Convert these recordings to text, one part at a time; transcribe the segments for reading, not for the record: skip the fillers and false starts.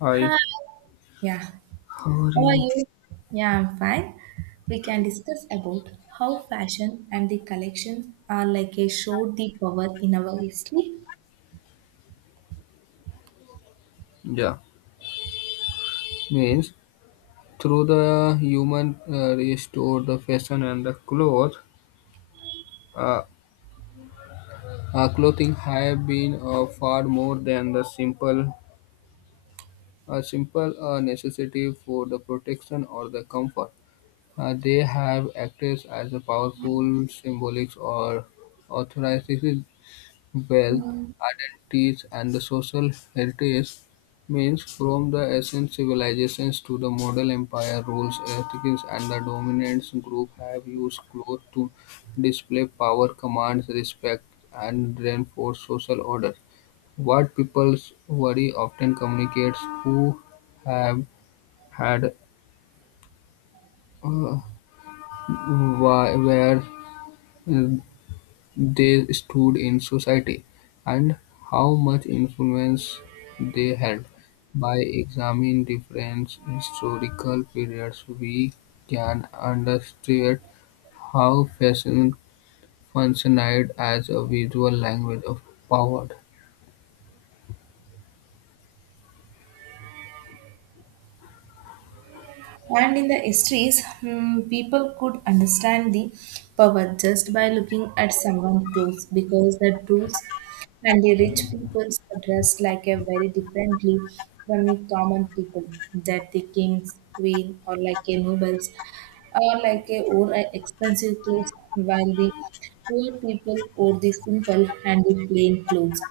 Hi. Hi. Yeah. How are How are you? you? Yeah, I'm fine. We can discuss about how fashion and the collections are like a showed the power in our history. Yeah, means through the human restore the fashion and the cloth. Uh, Clothing have been far more than the simple necessity for the protection or the comfort. They have acted as a powerful symbolics or authorities, wealth, identities, and the social heritage, means from the ancient civilizations to the modern empire, rules, ethics, and the dominant group have used clothes to display power, commands, respect, and reinforce social order. What people's worry often communicates who have had, uh, where they stood in society, and how much influence they had. By examining different historical periods, we can understand how fashion functioned as a visual language of power. And in the histories, people could understand the power just by looking at someone close, because the rules and the rich peoples are dressed like a very differently from the common people, that the kings, queen, or like a nobles or like a wore a expensive clothes while the poor people wore the simple and the plain clothes,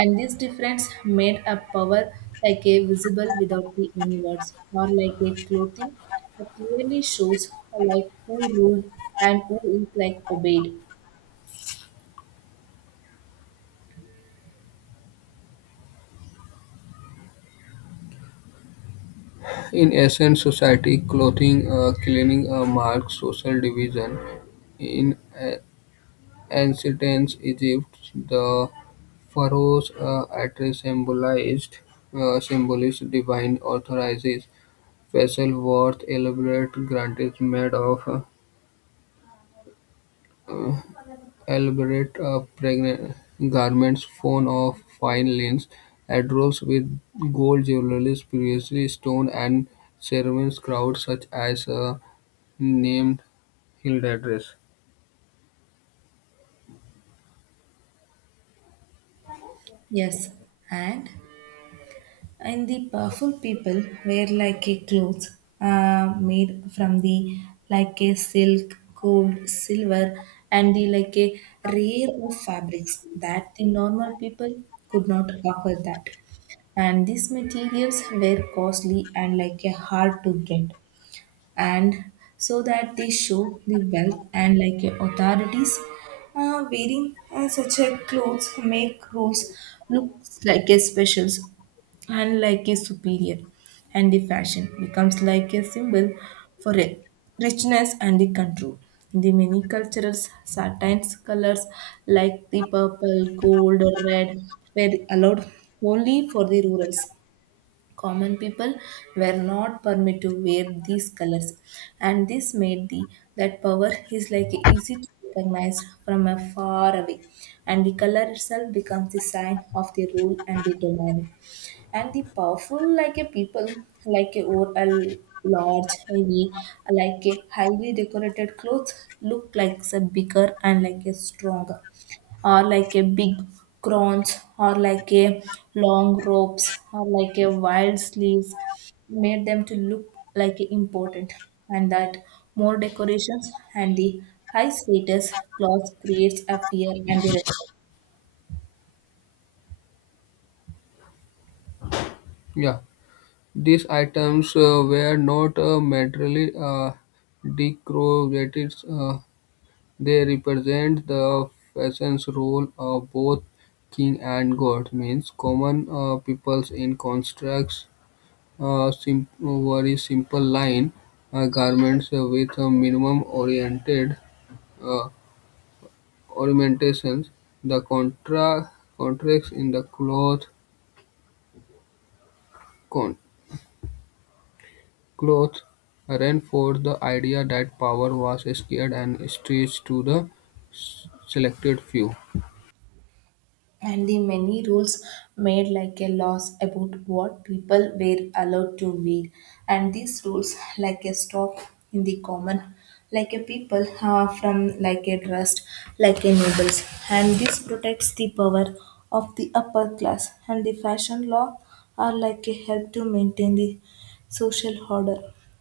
and this difference made a power like a visible without the any words, or like a clothing that clearly shows like who ruled and who is like obeyed. In ancient society, clothing, cleaning marked social division. In Ancient Egypt, the pharaohs atri symbolized divine authorizes, vessel worth elaborate garments made of uh, elaborate pregnant garments formed of fine linens, adorned with gold jewelry, previously stone and ceremonies crowd such as named Hilda dress. Yes, and And the powerful people wear like a clothes made from the like a silk, gold, silver, and the like a rare of fabrics that the normal people could not offer that. And these materials were costly and like a hard to get, and so that they show the wealth and like authorities, wearing such a clothes make roles look like a specials and like a superior, and the fashion becomes like a symbol for a richness and the control. The many cultural satins colors like the purple, gold, or red were allowed only for the rurals. Common people were not permitted to wear these colors, and this made the that power is like easy to recognize from a far away, and the color itself becomes the sign of the rule and the domain. And the powerful like a people, like a, or a large heavy, like a highly decorated clothes look like a bigger and like a stronger, or like a big crowns or like a long ropes or like a wild sleeves made them to look like a important, and that more decorations and the high status cloth creates a fear and the respect. Yeah. These items were not materially decorated; they represent the fashion's role of both king and god. Means common peoples in constructs, uh, sim- very simple line garments with a minimum oriented uh, ornamentations. The contra- Contracts in the cloth, con- cloth reinforced the idea that power was scarce and stretched to the selected few. And the many rules made like a laws about what people were allowed to wear, and these rules like a stop in the common like a people from like a trust like a nobles, and this protects the power of the upper class, and the fashion law are like a help to maintain the social order,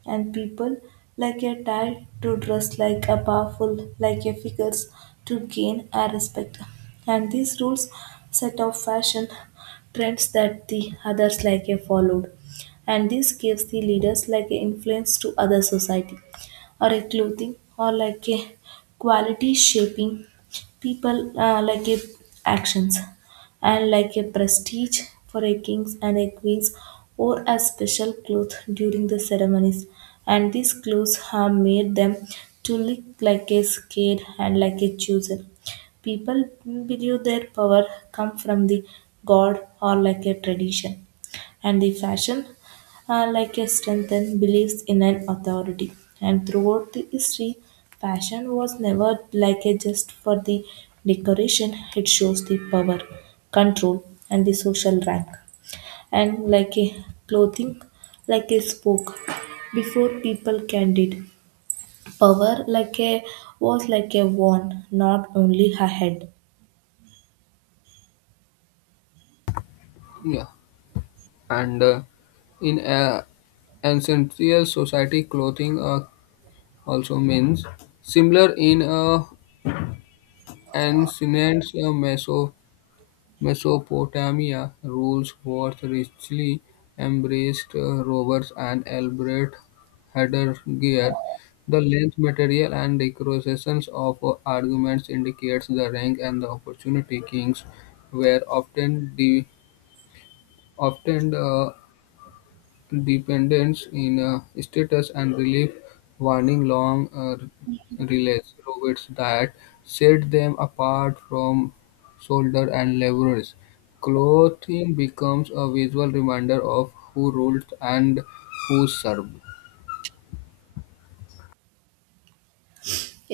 and people like a tie to dress like a powerful, like a figures to gain our respect. And these rules set off fashion trends that the others like a followed. And this gives the leaders like a influence to other society, or a clothing, or like a quality shaping people like a actions and like a prestige for a kings and a queens, or a special cloth during the ceremonies, and these clothes have made them to look like a scared and like a chosen. People believe their power come from the god or like a tradition, and the fashion are like a strength and beliefs in an authority. And throughout the history, fashion was never like a just for the decoration. It shows the power, control, and the social rank. And like a clothing like a spoke before people can did. Power like a was like a wand, not only a head. Yeah, and in ancient society, clothing also means similar in ancient Mesopotamia rules was richly embraced rovers and elaborate headgear. The length, material, and decorations of arguments indicates the rank and the opportunity kings were often dependence in status and relief warning long relays robots that set them apart from soldiers and laborers. Clothing becomes a visual reminder of who rules and who serve.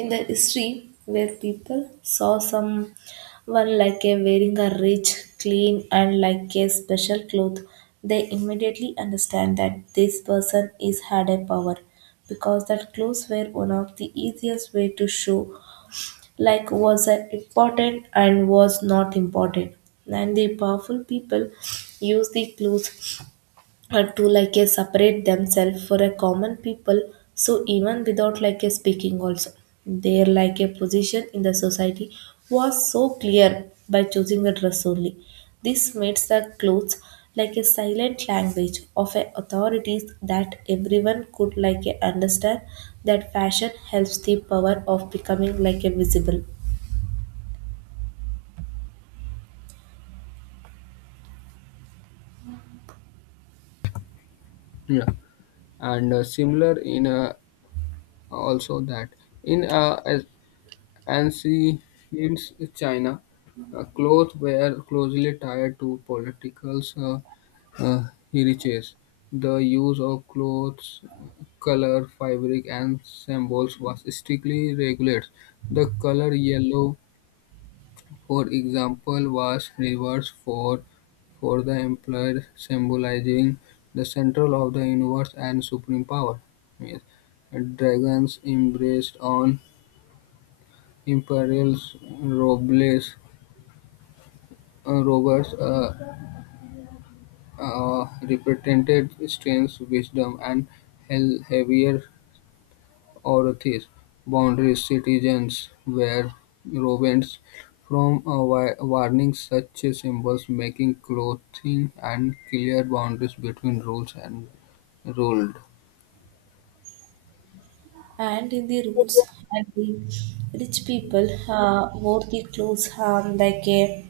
In the history, where people saw someone like a wearing a rich clean and like a special cloth, they immediately understand that this person is had a power, because that clothes were one of the easiest way to show like was a important and was not important. And the powerful people use the clothes to like a separate themselves for a common people, so even without like a speaking also, their like a position in the society was so clear by choosing a dress only. This makes the clothes like a silent language of a authorities, that everyone could like a understand, that fashion helps the power of becoming like a visible. Yeah, and similar in also, that in as and she hints China. Clothes were closely tied to political uh, heritage. The use of clothes, color, fabric, and symbols was strictly regulated. The color yellow, for example, was reversed for the emperor, symbolizing the central of the universe and supreme power. Yes. Dragons embraced on imperial robles nobles represented strength, wisdom, and heavier authority; boundary citizens were robins from wearing such symbols, making clothing and clear boundaries between rules and ruled. And in the rules and the rich people wore the clothes like a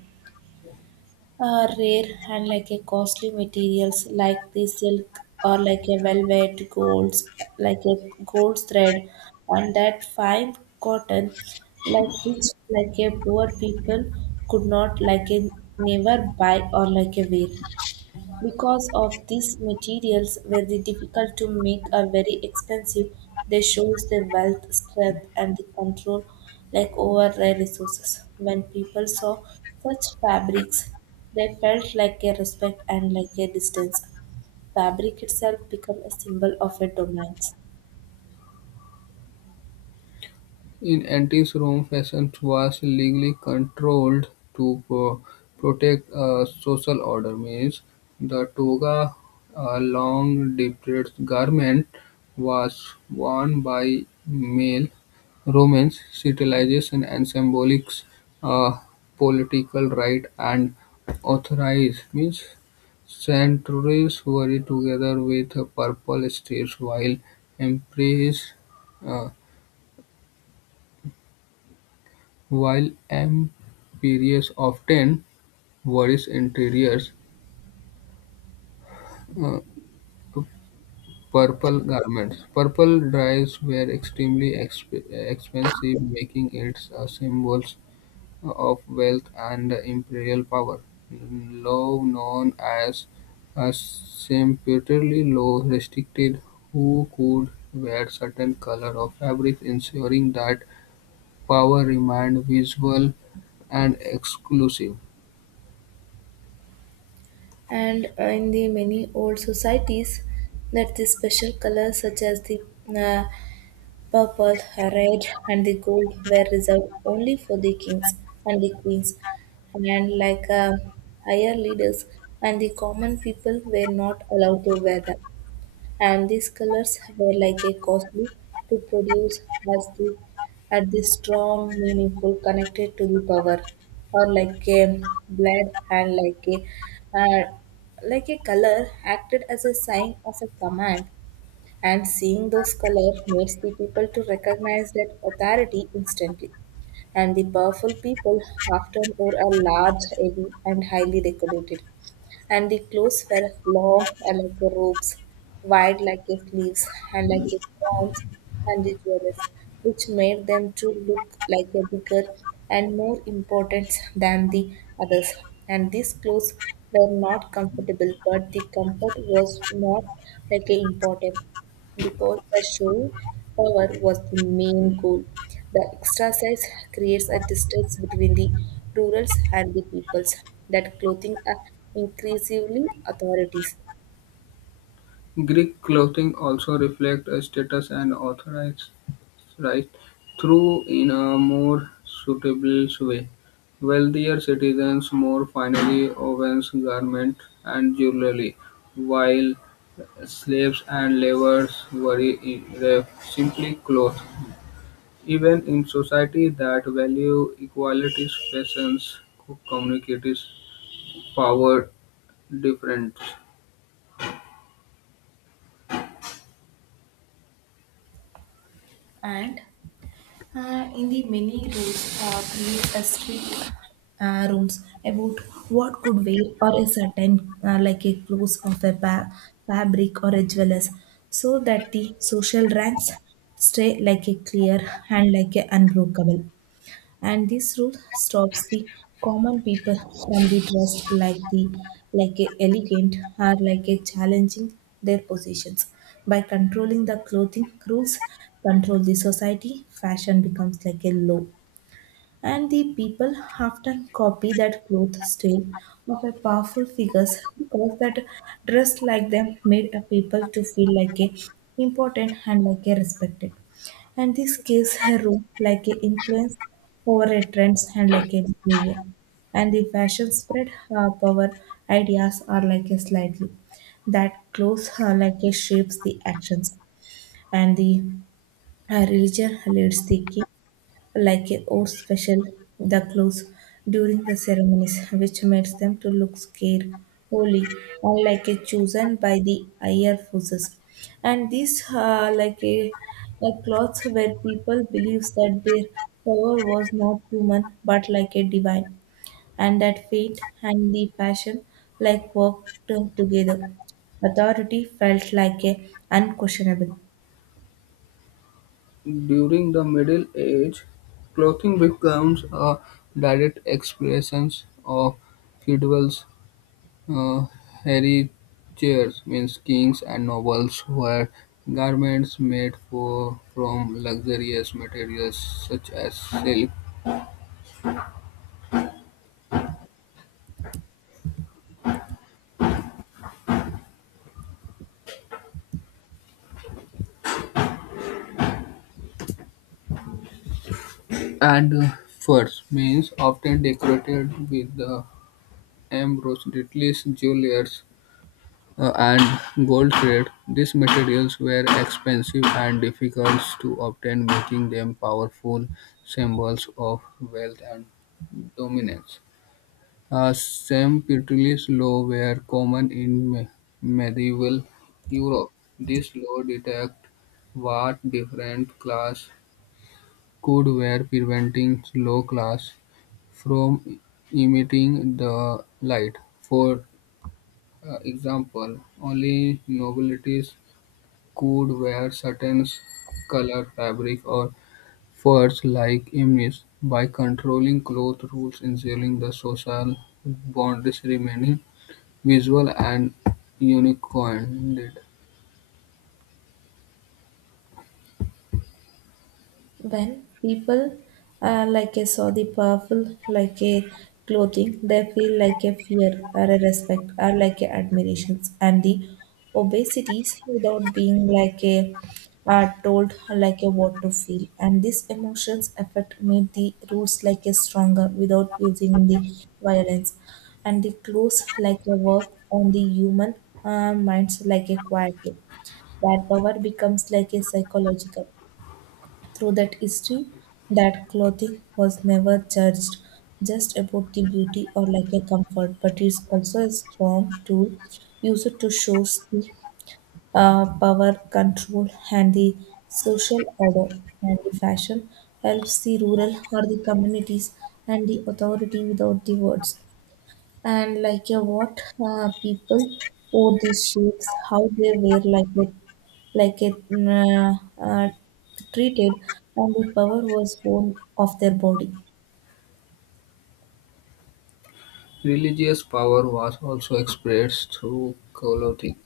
Rare and like a costly materials like the silk or like a velvet golds, like a gold thread and that fine cotton, like which like a poor people could not like a never buy or like a wear, because of these materials were the difficult to make, are very expensive, they shows their wealth, strength, and the control like over rare resources. When people saw such fabrics, they felt like a respect and like a distance. Fabric itself become a symbol of a dominance. In antique Rome, fashion was legally controlled to pro- protect a social order, means the toga, a long draped garment, was worn by male Romans. Civilization and symbolics, uh, political right and authorize, means centuries worried together with a purple streets while emperors. uh, While interiors often varies interiors, uh, purple garments. Purple dyes were expensive, making it a symbol of wealth and imperial power. Law known as a sumptuary law restricted who could wear certain color of fabric, ensuring that power remained visible and exclusive. And in the many old societies, that the special colors, such as the uh, purple, red, and the gold were reserved only for the kings and the queens, and like higher leaders, and the common people were not allowed to wear them. And these colors were like a costly to produce as the at the strong, meaningful, connected to the power, or like a blood and like a uh, color acted as a sign of a command, and seeing those colors makes the people to recognize that authority instantly. And the powerful people often wore a large heavy and highly decorated, and the clothes were long like the robes, wide like a sleeves and like a crowns and the jewels, which made them to look like a bigger and more important than the others, and these clothes were not comfortable but the comfort was not like a important, because the show power was the main goal. The extra size creates a distance between the rurals and the peoples, that clothing are increasingly authorities. Greek clothing also reflects a status and authorized through in a more suitable way. Wealthier citizens more finely wove garments and jewelry, while slaves and laborers wore simply clothes. Even in society that value equality, fashions communicates power difference. And in the many rules create a strict rules about what could wear, or a certain like a clothes of a fabric or a jewelers, so that the social ranks stay like a clear and like a unbreakable, and this rule stops the common people from the dressed like the like a elegant, or like a challenging their positions. By controlling the clothing rules, control the society, fashion becomes like a law, and the people often copy that cloth style of a powerful figures, because that dress like them made a people to feel like a important and like a respected. And this gives a role like a influence over a trends and like a behavior. And the fashion spread up our ideas are like a slightly, that clothes are like a shapes the actions, and the religion leads the king like a or special the clothes during the ceremonies, which makes them to look scared, holy, or like a chosen by the higher forces. And these like a cloths, where people believes that their power was not human but like a divine, and that fate and the passion like worked together. Authority felt like a unquestionable. During the Middle Ages, clothing becomes a direct expression of feudal's uh, heritage, means kings and nobles wear garments made for, from luxurious materials such as silk and furs, means often decorated with the embroideries, jewelry, and gold trade, these materials were expensive and difficult to obtain, making them powerful symbols of wealth and dominance. Sempronius law were common in medieval Europe. This law detect what different class could wear, preventing low class from emitting the light. For example, only nobilities could wear certain color fabric, or furs like imnis, by controlling cloth rules ensuring the social boundaries remaining visual and unincoded. When people like a saw the powerful like a clothing, they feel like a fear or a respect or like a admirations and the obesities, without being like a are told like a what to feel, and these emotions affect made the roots like a stronger without using the violence, and the close like a work on the human minds like a quietly, that power becomes like a psychological. Through that history, that clothing was never judged just about the beauty or like a comfort, but it's also a strong tool used to show the power, control, and the social order. And the fashion helps the rural or the communities and the authority without the words, and like yeah, what people wore these shapes how they were like it uh, uh, treated, and the power was born of their body. Religious power was also expressed through clothing.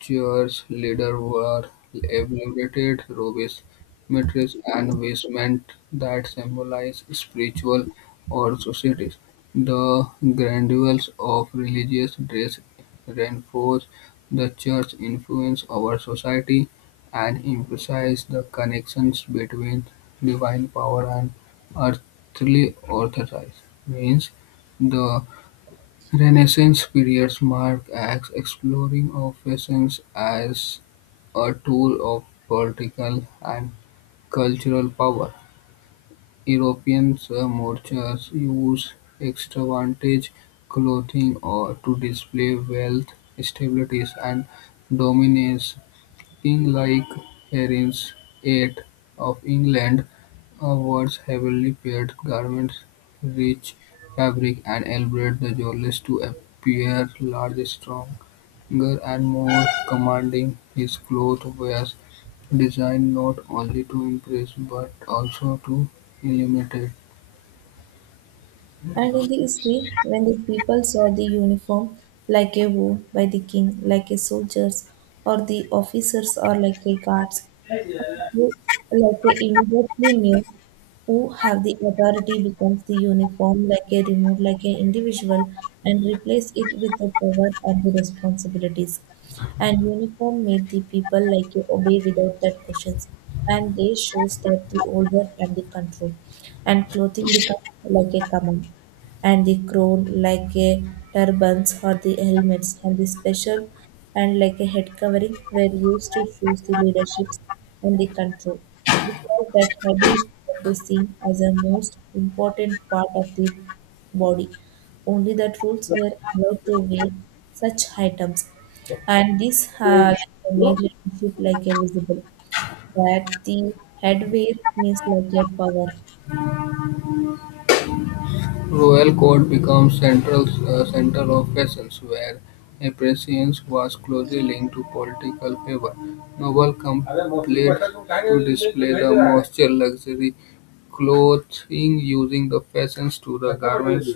Church leaders were elaborate rubies, mitres, and vestments that symbolized spiritual or societies. The grandeur of religious dress reinforced the church's influence over society and emphasized the connections between divine power and earthly authority. Means the Renaissance periods mark Acts' exploring of fashion as a tool of political and cultural power. European merchants used extravagant clothing or to display wealth, stability, and dominance. King like harems, eight, of England wards heavily padded garments, rich fabric, and enabled the jewels to appear larger, stronger, and more commanding. His clothes were designed not only to impress but also to illuminate. And in the history, when the people saw the uniform like a wound by the king, like a soldier's, or the officers or like a guard's, like a immediately knew who have the authority, becomes the uniform like a remote, like an individual, and replace it with the power and the responsibilities. And uniform made the people like a obey without that questions. And they shows that the order and the control. And clothing becomes like a command, and the crown like a turbans or the helmets and the special and like a head covering were used to choose the leaderships and the control, because that head is like a seen as a most important part of the body. Only that rules were allowed to wear such items, and this like made leadership like a visible, that the headwear means like a power. Royal Court became a centre of fashions, where appreciation was closely linked to political favour. Noble complied to display the most luxury clothing, using the fashions to the garments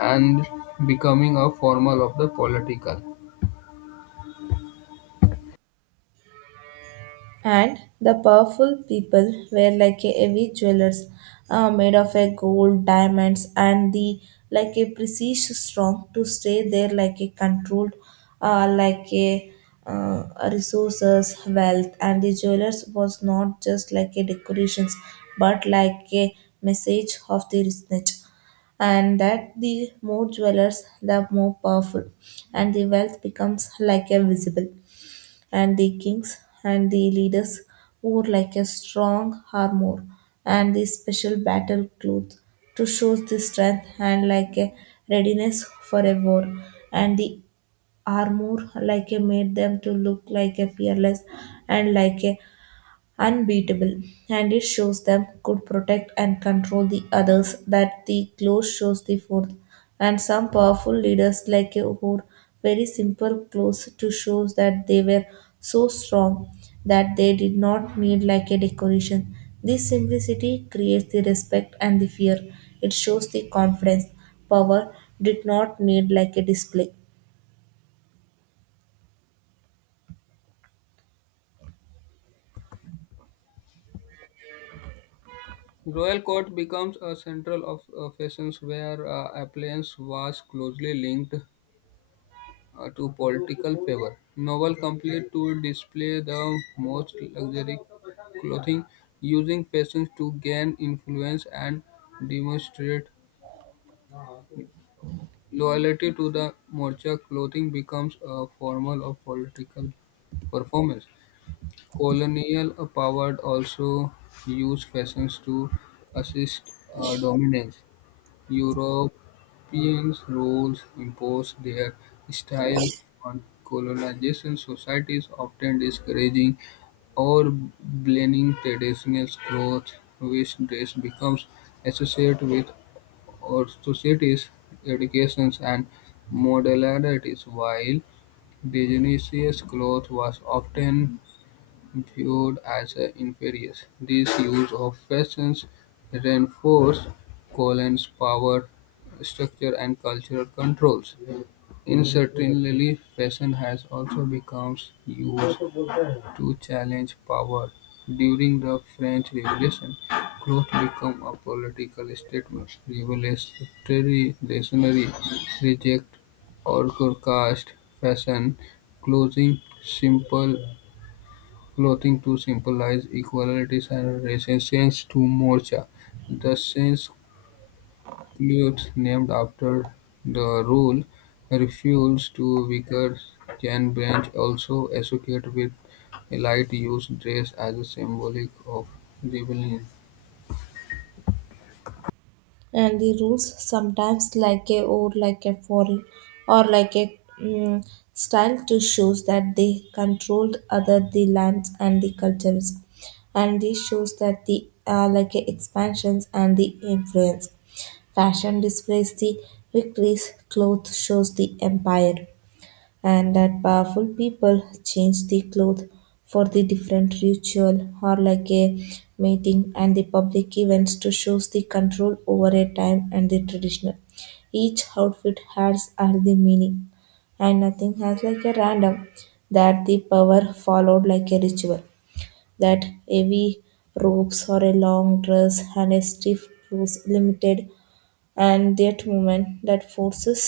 and becoming a formal of the political. And the powerful people were like a heavy jewelers made of a gold, diamonds, and the like a precious strong to stay there like a controlled, like a uh, resources, wealth, and the jewelers was not just like a decorations, but like a message of the richness, and that the more jewelers, the more powerful, and the wealth becomes like a visible. And the kings and the leaders wore like a strong armor and the special battle cloth to show the strength and like a readiness for a war, and the armor like a made them to look like a fearless and like a unbeatable, and it shows them could protect and control the others, that the clothes shows the fourth. And some powerful leaders like a wore very simple clothes to show that they were so strong that they did not need like a decoration. This simplicity creates the respect and the fear. It shows the confidence. Power did not need like a display. Royal court becomes a central of fashions where appliance was closely linked to political favor. Novel complete to display the most luxury clothing, using fashion to gain influence and demonstrate loyalty to the Morcha. Clothing becomes a formal of political performance. Colonial power also used fashions to assist dominance. European rules imposed their style on colonization societies, often discouraging or banning traditional clothes, which dress becomes associated with authority, educations and modalities, while indigenous clothes was often viewed as inferior. This use of fashions reinforced colon's power structure and cultural controls. Incidentally, fashion has also become used to challenge power. During the French Revolution, cloth became a political statement. Revolutionary reactionary reject or caste fashion, clothing simple clothing to symbolize equality and resistance to Morcha, the Sindh clothes named after the rule refused to wear branch also associated with light-used dress as a symbolic of rebellion. And the rules sometimes like a or like a foreign, or like a style to shows that they controlled other the lands and the cultures, and this shows that the like a expansions and the influence, fashion displays the victories, cloth shows the empire, and that powerful people change the clothes for the different ritual or like a meeting and the public events to shows the control over a time and the traditional. Each outfit has all the meaning and nothing has like a random, that the power followed like a ritual, that heavy robes or a long dress and a stiff clothes limited and that movement, that forces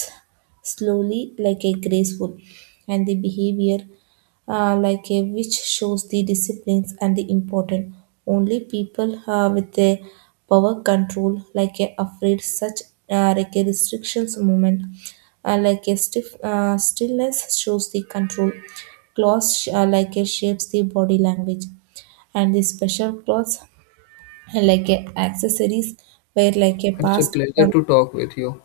slowly like a graceful and the behavior like a which shows the disciplines and the important, only people with a power control like a afraid such like a restrictions movement, like a stiff stillness shows the control, claws like a shapes the body language, and the special clothes like a accessories were like a It's a past pleasure from to talk with you.